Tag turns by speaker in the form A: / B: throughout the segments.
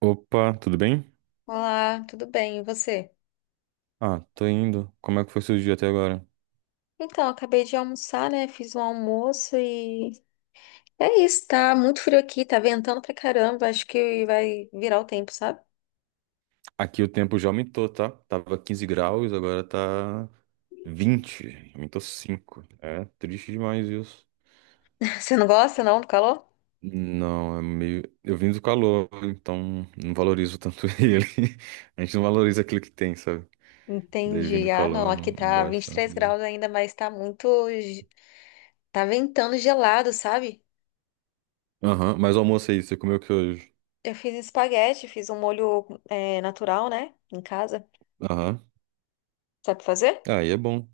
A: Opa, tudo bem?
B: Olá, tudo bem? E você?
A: Ah, tô indo. Como é que foi seu dia até agora?
B: Então, acabei de almoçar, né? Fiz um almoço e é isso, tá muito frio aqui, tá ventando pra caramba. Acho que vai virar o tempo, sabe?
A: Aqui o tempo já aumentou, tá? Tava 15 graus, agora tá 20. Aumentou 5. É triste demais isso.
B: Você não gosta, não, do calor?
A: Não, é meio. Eu vim do calor, então não valorizo tanto ele. A gente não valoriza aquilo que tem, sabe? Daí vindo
B: Entendi.
A: do
B: Ah, não,
A: calor, não,
B: aqui
A: não
B: tá
A: gosto
B: vinte e
A: tanto
B: três
A: dele.
B: graus ainda, mas tá muito. Tá ventando gelado, sabe?
A: Aham, mas o almoço aí, você comeu o que hoje?
B: Eu fiz espaguete, fiz um molho natural, né? Em casa.
A: Aham.
B: Sabe fazer?
A: Ah, aí é bom.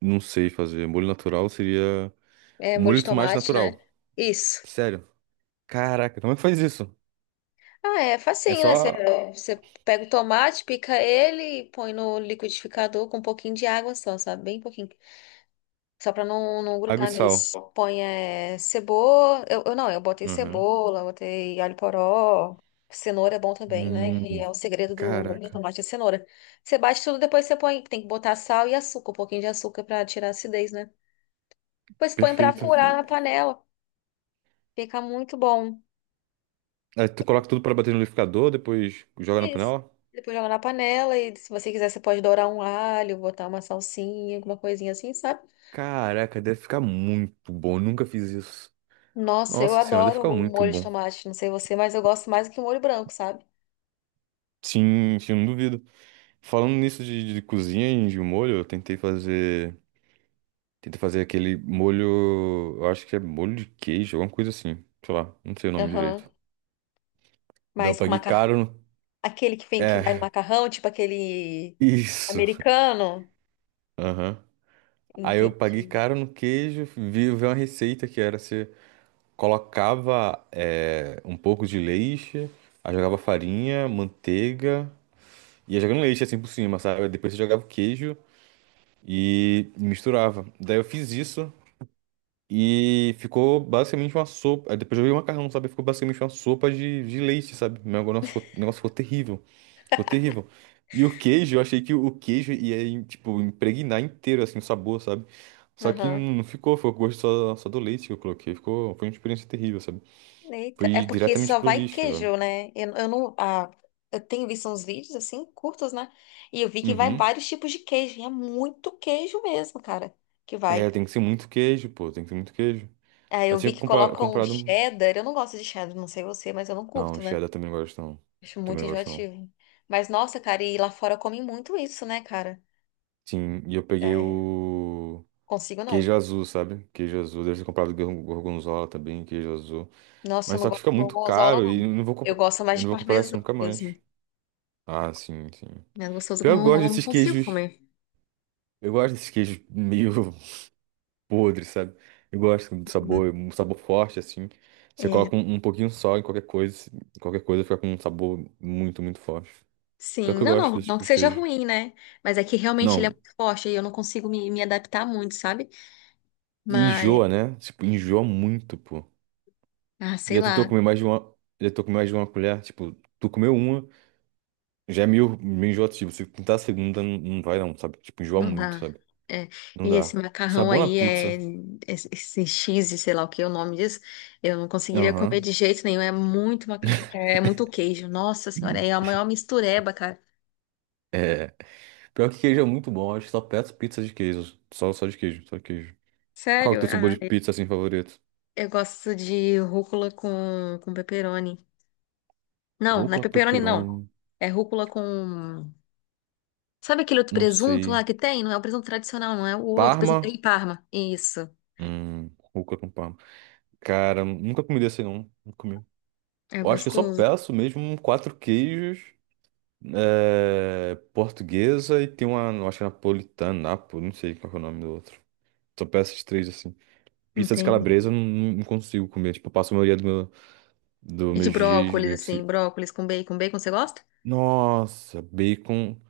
A: Não sei fazer. Molho natural seria.
B: É,
A: O
B: molho
A: molho
B: de
A: de tomate
B: tomate, né?
A: natural.
B: Isso.
A: Sério. Caraca, como é que faz isso?
B: Ah, é
A: É
B: facinho, né? Você,
A: só
B: você pega o tomate, pica ele, põe no liquidificador com um pouquinho de água só, sabe? Bem pouquinho. Só pra não
A: água e
B: grudar
A: sal.
B: mesmo. Põe cebola. Eu não, eu botei
A: Uhum.
B: cebola, botei alho poró. Cenoura é bom também, né? E
A: Hum,
B: é o segredo do
A: caraca,
B: tomate é cenoura. Você bate tudo, depois você põe. Tem que botar sal e açúcar, um pouquinho de açúcar pra tirar a acidez, né? Depois põe pra
A: perfeito.
B: furar na panela. Fica muito bom.
A: Aí tu coloca tudo pra bater no liquidificador, depois joga na
B: Isso.
A: panela?
B: Depois joga na panela e se você quiser, você pode dourar um alho, botar uma salsinha, alguma coisinha assim, sabe?
A: Caraca, deve ficar muito bom. Nunca fiz isso.
B: Nossa, eu
A: Nossa senhora, deve
B: adoro
A: ficar
B: o
A: muito
B: molho de
A: bom.
B: tomate, não sei você, mas eu gosto mais do que o molho branco, sabe?
A: Sim, sim, não duvido. Falando nisso de cozinha e de molho, eu tentei fazer. Tentei fazer aquele molho. Eu acho que é molho de queijo, alguma coisa assim. Sei lá, não sei o nome
B: Aham.
A: direito. Daí eu
B: Mas com
A: paguei caro.
B: macarrão, aquele que
A: É,
B: vai no macarrão, tipo aquele
A: isso.
B: americano,
A: Aham. Aí eu paguei
B: entendi.
A: caro no queijo, vi uma receita que era você colocava um pouco de leite, aí jogava farinha, manteiga, ia jogando leite assim por cima, sabe? Depois você jogava o queijo e misturava. Daí eu fiz isso e ficou basicamente uma sopa. Aí depois eu joguei o macarrão, sabe? Ficou basicamente uma sopa de leite, sabe? O negócio ficou terrível. Ficou terrível. E o queijo, eu achei que o queijo ia, tipo, impregnar inteiro, assim, o sabor, sabe? Só que
B: Aham.
A: não ficou, foi o gosto só do leite que eu coloquei. Ficou, foi uma experiência terrível, sabe?
B: Eita, é
A: Foi
B: porque
A: diretamente
B: só
A: pro
B: vai
A: lixo, velho.
B: queijo, né? Eu não, ah, eu tenho visto uns vídeos assim, curtos, né? E eu vi que vai
A: Uhum.
B: vários tipos de queijo, e é muito queijo mesmo, cara, que vai.
A: É, tem que ser muito queijo, pô, tem que ser muito queijo.
B: Ah,
A: Eu
B: eu
A: tinha
B: vi que colocam
A: comprado um...
B: cheddar. Eu não gosto de cheddar, não sei você, mas eu não
A: Não,
B: curto, né?
A: cheddar também não gosto, não.
B: Acho
A: Também
B: muito
A: não gosto, não.
B: enjoativo. Mas nossa, cara, e lá fora comem muito isso, né, cara?
A: Sim, e eu peguei
B: É,
A: o
B: consigo não.
A: queijo azul, sabe? Queijo azul, deve ter comprado gorgonzola também, queijo azul.
B: Nossa, eu
A: Mas
B: não
A: só que
B: gosto
A: fica
B: de
A: muito
B: gorgonzola,
A: caro e
B: não. Eu gosto mais
A: eu
B: de
A: não vou comprar isso
B: parmesão
A: nunca mais.
B: mesmo.
A: Ah, sim, sim.
B: Mas gostoso
A: Pior que eu gosto
B: gorgonzola, eu não
A: desses
B: consigo
A: queijos.
B: comer.
A: Eu gosto desses queijos meio podres, sabe? Eu gosto do sabor, um sabor forte, assim. Você
B: É,
A: coloca um pouquinho só em qualquer coisa fica com um sabor muito, muito forte. Pior
B: sim,
A: que eu
B: não,
A: gosto
B: não,
A: desse
B: não
A: tipo
B: que
A: de
B: seja
A: queijo.
B: ruim, né? Mas é que realmente ele é
A: Não,
B: muito forte e eu não consigo me adaptar muito, sabe? Mas,
A: enjoa, né? Tipo, enjoa muito, pô.
B: ah, sei
A: Já tentou
B: lá.
A: comer mais de uma. Já tentou comer mais de uma colher? Tipo, tu comeu uma, já é meio enjoativo. Se tentar a segunda, não vai não, sabe? Tipo, enjoa
B: Não
A: muito,
B: dá.
A: sabe?
B: É.
A: Não
B: E
A: dá.
B: esse macarrão
A: Sabor na
B: aí é
A: pizza.
B: é esse cheese, sei lá o que é o nome disso. Eu não conseguiria comer
A: Aham.
B: de jeito nenhum. É muito macarrão, é muito queijo. Nossa senhora, é a maior mistureba, cara.
A: É. Pior que queijo é muito bom, acho que só peço pizza de queijo. Só, só de queijo, só de queijo. Qual que é o
B: Sério?
A: teu sabor
B: Ah,
A: de
B: é,
A: pizza assim favorito?
B: eu gosto de rúcula com pepperoni. Não, não é
A: Rúcula com
B: pepperoni não.
A: pepperoni,
B: É rúcula com Sabe aquele outro
A: não
B: presunto lá
A: sei.
B: que tem? Não é o presunto tradicional, não é o outro, presunto em
A: Parma?
B: Parma. Isso.
A: Hum, rúcula com parma. Cara, nunca comi desse não, nunca comi.
B: É
A: Eu acho que eu só
B: gostoso.
A: peço mesmo quatro queijos, é, portuguesa e tem uma, eu acho que é napolitana, napo, não sei qual que é o nome do outro. Só peço esses três assim. Pizza de calabresa
B: Entendi.
A: eu não, não consigo comer, tipo, eu passo a maioria do meu, dos
B: E de
A: meus dias
B: brócolis
A: meio que
B: assim,
A: se...
B: brócolis com bacon. Bacon você gosta?
A: Nossa, bacon.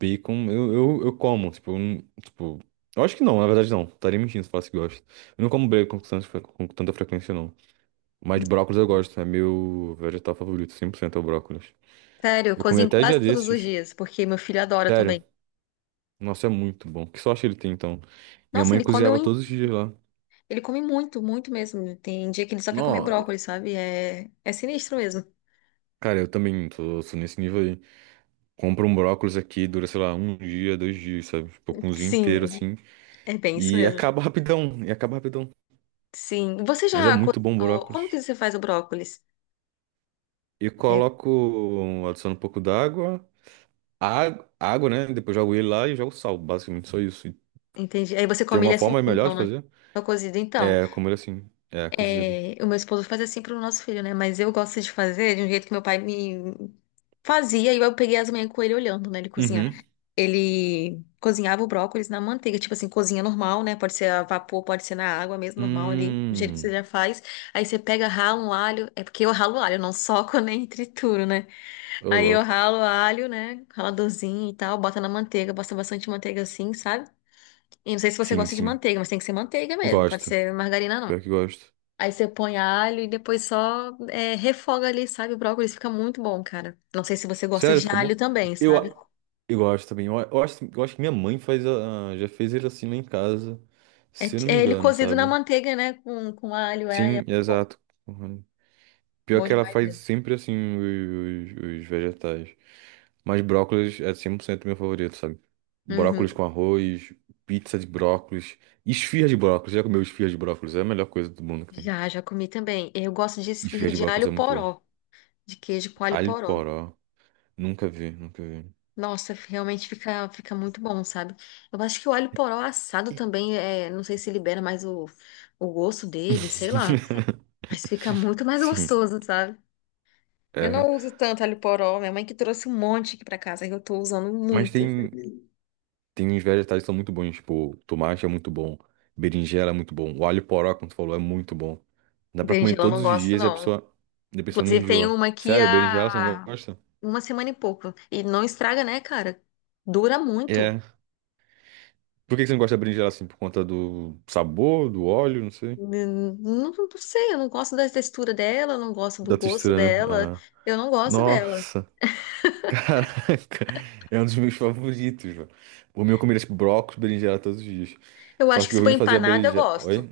A: Bacon, eu como, tipo, eu não- tipo, eu acho que não, na verdade não, estaria mentindo se falasse que gosto. Eu não como bacon com com tanta frequência, não. Mas brócolis eu gosto, é meu vegetal favorito, 100% é o brócolis.
B: Sério, eu
A: Eu comi
B: cozinho
A: até dia
B: quase todos os
A: desses,
B: dias, porque meu filho adora
A: sério,
B: também.
A: nossa, é muito bom. Que sorte ele tem, então. Minha
B: Nossa,
A: mãe cozinhava todos os dias lá.
B: ele come muito, muito mesmo. Tem dia que ele só quer comer
A: Não,
B: brócolis, sabe? É, é sinistro mesmo.
A: cara, eu também tô nesse nível aí. Compro um brócolis aqui, dura, sei lá, um dia, 2 dias, sabe? Tipo, cozinho
B: Sim,
A: inteiro, assim,
B: é bem isso
A: e
B: mesmo.
A: acaba rapidão, e acaba rapidão.
B: Sim. Você
A: Mas é
B: já
A: muito bom o
B: cozinhou? Como
A: brócolis.
B: que você faz o brócolis?
A: E
B: É,
A: coloco, adiciono um pouco d'água, água, água, né? Depois jogo ele lá e jogo sal, basicamente, só isso. E
B: entendi. Aí você
A: tem
B: come ele
A: alguma
B: assim,
A: forma melhor
B: então,
A: de
B: né?
A: fazer?
B: Só cozido, então.
A: É, como ele é assim, é, cozido.
B: É, o meu esposo faz assim pro nosso filho, né? Mas eu gosto de fazer de um jeito que meu pai me fazia e eu peguei as manhãs com ele olhando, né? Ele cozinhar.
A: Uhum.
B: Ele cozinhava o brócolis na manteiga, tipo assim, cozinha normal, né? Pode ser a vapor, pode ser na água mesmo, normal ali, do jeito que você
A: Hum,
B: já faz. Aí você pega, rala um alho, é porque eu ralo alho, eu não soco nem trituro, né?
A: ô
B: Aí eu
A: louco.
B: ralo alho, né? Raladorzinho e tal, bota na manteiga, bota bastante manteiga assim, sabe? E não sei se você
A: Sim,
B: gosta de
A: sim.
B: manteiga, mas tem que ser manteiga mesmo, pode
A: Gosto.
B: ser margarina não.
A: Pior que gosto.
B: Aí você põe alho e depois só refoga ali, sabe? O brócolis fica muito bom, cara. Não sei se você gosta
A: Sério,
B: de
A: fica
B: alho
A: bom?
B: também,
A: Eu,
B: sabe?
A: a- eu gosto também. Eu acho que minha mãe faz, a, já fez ele assim lá em casa,
B: É,
A: se eu não me
B: é ele
A: engano,
B: cozido na
A: sabe?
B: manteiga, né? Com alho, é, é
A: Sim,
B: muito bom.
A: exato. Pior
B: Bom
A: que ela
B: demais
A: faz
B: mesmo.
A: sempre assim os vegetais. Mas brócolis é 100% meu favorito, sabe? Brócolis
B: Uhum.
A: com arroz, pizza de brócolis, esfirra de brócolis. Já comeu esfirra de brócolis? É a melhor coisa do mundo que tem.
B: Já, já comi também. Eu gosto de
A: Esfirra
B: esfirra
A: de
B: de
A: brócolis é
B: alho
A: muito bom.
B: poró, de queijo com alho
A: Alho
B: poró.
A: poró. Nunca vi, nunca vi.
B: Nossa, realmente fica, fica muito bom, sabe? Eu acho que o alho poró assado também, é, não sei se libera mais o gosto dele, sei lá. Mas fica muito mais
A: Sim,
B: gostoso, sabe? Eu
A: é.
B: não uso tanto alho poró. Minha mãe que trouxe um monte aqui pra casa, que eu tô usando
A: Mas
B: muito.
A: tem. Tem uns vegetais que são muito bons, tipo, tomate é muito bom, berinjela é muito bom, o alho poró, como tu falou, é muito bom. Dá pra comer
B: Berinjela eu não
A: todos os
B: gosto,
A: dias
B: não.
A: e a pessoa não
B: Inclusive, tem
A: enjoa.
B: uma aqui
A: Sério, berinjela você não
B: há
A: gosta?
B: uma semana e pouco. E não estraga, né, cara? Dura muito.
A: É. Por que que você não gosta da berinjela assim? Por conta do sabor, do óleo, não sei.
B: Não, não sei, eu não gosto da textura dela, eu não gosto do
A: Da
B: gosto
A: textura, né?
B: dela.
A: Ah.
B: Eu não gosto dela.
A: Nossa, caraca, é um dos meus favoritos, velho. O meu eu comeria, tipo, brócolis, berinjela todos os dias.
B: Eu
A: Só
B: acho que
A: que o
B: se for
A: Rino fazia
B: empanada, eu
A: berinjela.
B: gosto.
A: Oi?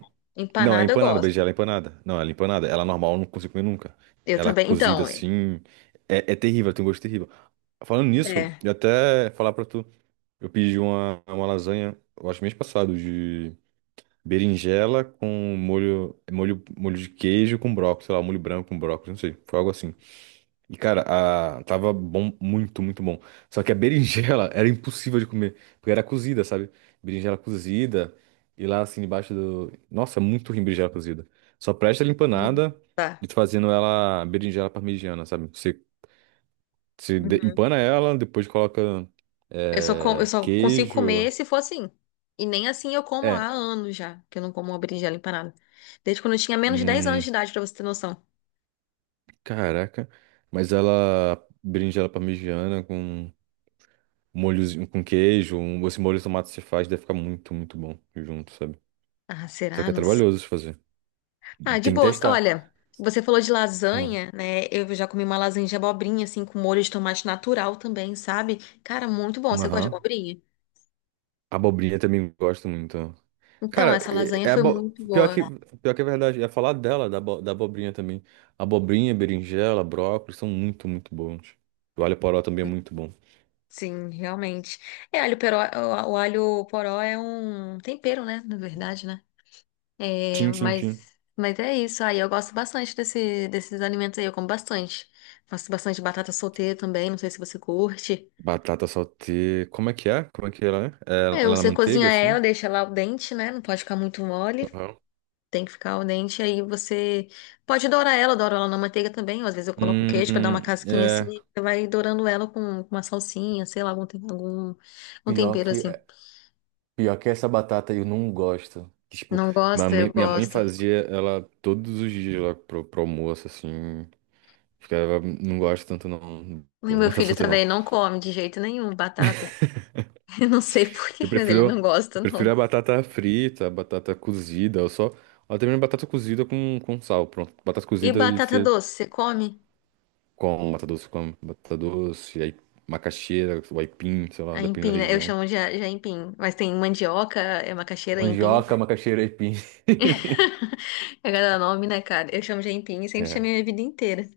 A: Não, é
B: Empanada, eu
A: empanada,
B: gosto.
A: berinjela é empanada. Não, ela é empanada. Ela normal eu não consigo comer nunca.
B: Eu
A: Ela é
B: também.
A: cozida
B: Então, é.
A: assim. É, é terrível, ela tem um gosto terrível. Falando nisso,
B: É.
A: eu até falar pra tu. Eu pedi uma lasanha, eu acho mês passado, de berinjela com molho, molho de queijo com brócolis, sei lá, molho branco com brócolis, não sei. Foi algo assim. E, cara, a... tava bom, muito, muito bom. Só que a berinjela era impossível de comer, porque era cozida, sabe? Berinjela cozida, e lá assim, debaixo do. Nossa, é muito ruim berinjela cozida. Só presta ela empanada
B: Tá.
A: e tu fazendo ela berinjela parmegiana, sabe? Você,
B: Uhum.
A: empana ela, depois coloca
B: Eu só consigo comer
A: queijo.
B: se for assim. E nem assim eu como há
A: É,
B: anos já, que eu não como uma berinjela empanada. Desde quando eu tinha menos de 10 anos
A: hum,
B: de idade, pra você ter noção.
A: caraca. Mas ela, berinjela parmegiana com molhozinho, com queijo, um, esse molho de tomate que você faz, deve ficar muito, muito bom junto, sabe?
B: Ah,
A: Só
B: será?
A: que é
B: Não sei.
A: trabalhoso de fazer.
B: Ah, de
A: Tem que
B: boas.
A: testar.
B: Olha, você falou de
A: Uma.
B: lasanha, né? Eu já comi uma lasanha de abobrinha, assim, com molho de tomate natural também, sabe? Cara, muito bom.
A: Uma
B: Você gosta de
A: rã.
B: abobrinha?
A: Abobrinha também gosto muito.
B: Então,
A: Cara,
B: essa lasanha
A: é
B: foi muito boa.
A: pior que é verdade. Ia falar dela, da, da abobrinha também. Abobrinha, berinjela, brócolis são muito, muito bons. O alho poró também é muito bom.
B: Sim, realmente. É, alho peró, o alho poró é um tempero, né? Na verdade, né? É,
A: Tchim, tchim, tchim.
B: mas é isso. Aí eu gosto bastante desses alimentos aí, eu como bastante. Faço bastante batata solteira também, não sei se você curte.
A: Batata saltê. Como é que é? Como é que ela é? Ela
B: É,
A: é na
B: você cozinha
A: manteiga,
B: ela,
A: assim?
B: deixa ela al dente, né? Não pode ficar muito mole.
A: Aham.
B: Tem que ficar al dente. Aí você pode dourar ela, douro ela na manteiga também. Ou às vezes eu coloco queijo pra dar uma casquinha assim.
A: É.
B: E Você vai dourando ela com uma salsinha, sei lá, algum, algum
A: Pior
B: tempero assim.
A: que. Pior que essa batata eu não gosto. Tipo,
B: Não gosta? Eu
A: minha mãe
B: gosto.
A: fazia ela todos os dias lá pro almoço, assim. Ficava, não gosto tanto não.
B: E meu
A: Batata
B: filho
A: solteira não.
B: também não come de jeito nenhum batata. Eu não sei por
A: Eu
B: quê, mas ele não
A: prefiro,
B: gosta,
A: eu
B: não.
A: prefiro a batata frita, a batata cozida, ou só. Ou também batata cozida com sal, pronto. Batata
B: E
A: cozida e
B: batata
A: você
B: doce, você come?
A: com batata doce, aí macaxeira, o aipim, sei lá,
B: A
A: depende da
B: aipim, né? Eu
A: região.
B: chamo de, a- de aipim, mas tem mandioca, é macaxeira, aipim,
A: Mandioca,
B: né?
A: macaxeira e aipim.
B: É cada nome, né, cara? Eu chamo de aipim e sempre
A: É,
B: chamei minha vida inteira.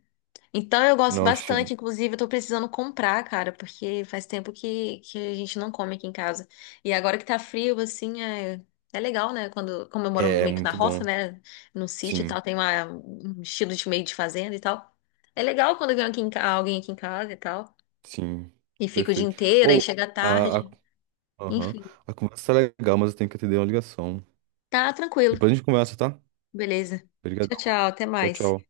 B: Então eu gosto
A: não,
B: bastante, inclusive eu tô precisando comprar, cara, porque faz tempo que a gente não come aqui em casa. E agora que tá frio, assim, é, é legal, né? Quando, como eu moro
A: é
B: meio que na
A: muito
B: roça,
A: bom.
B: né? No sítio e
A: Sim.
B: tal, tem uma, um estilo de meio de fazenda e tal. É legal quando vem alguém aqui em casa e tal.
A: Sim,
B: E fico o dia
A: perfeito.
B: inteiro, aí
A: Ou,
B: chega
A: a, a,
B: tarde.
A: aham, a conversa tá legal, mas eu tenho que atender uma ligação.
B: Tá
A: Depois
B: tranquilo.
A: a gente conversa, tá?
B: Beleza. Tchau,
A: Obrigadão.
B: tchau. Até
A: Tchau,
B: mais.
A: tchau.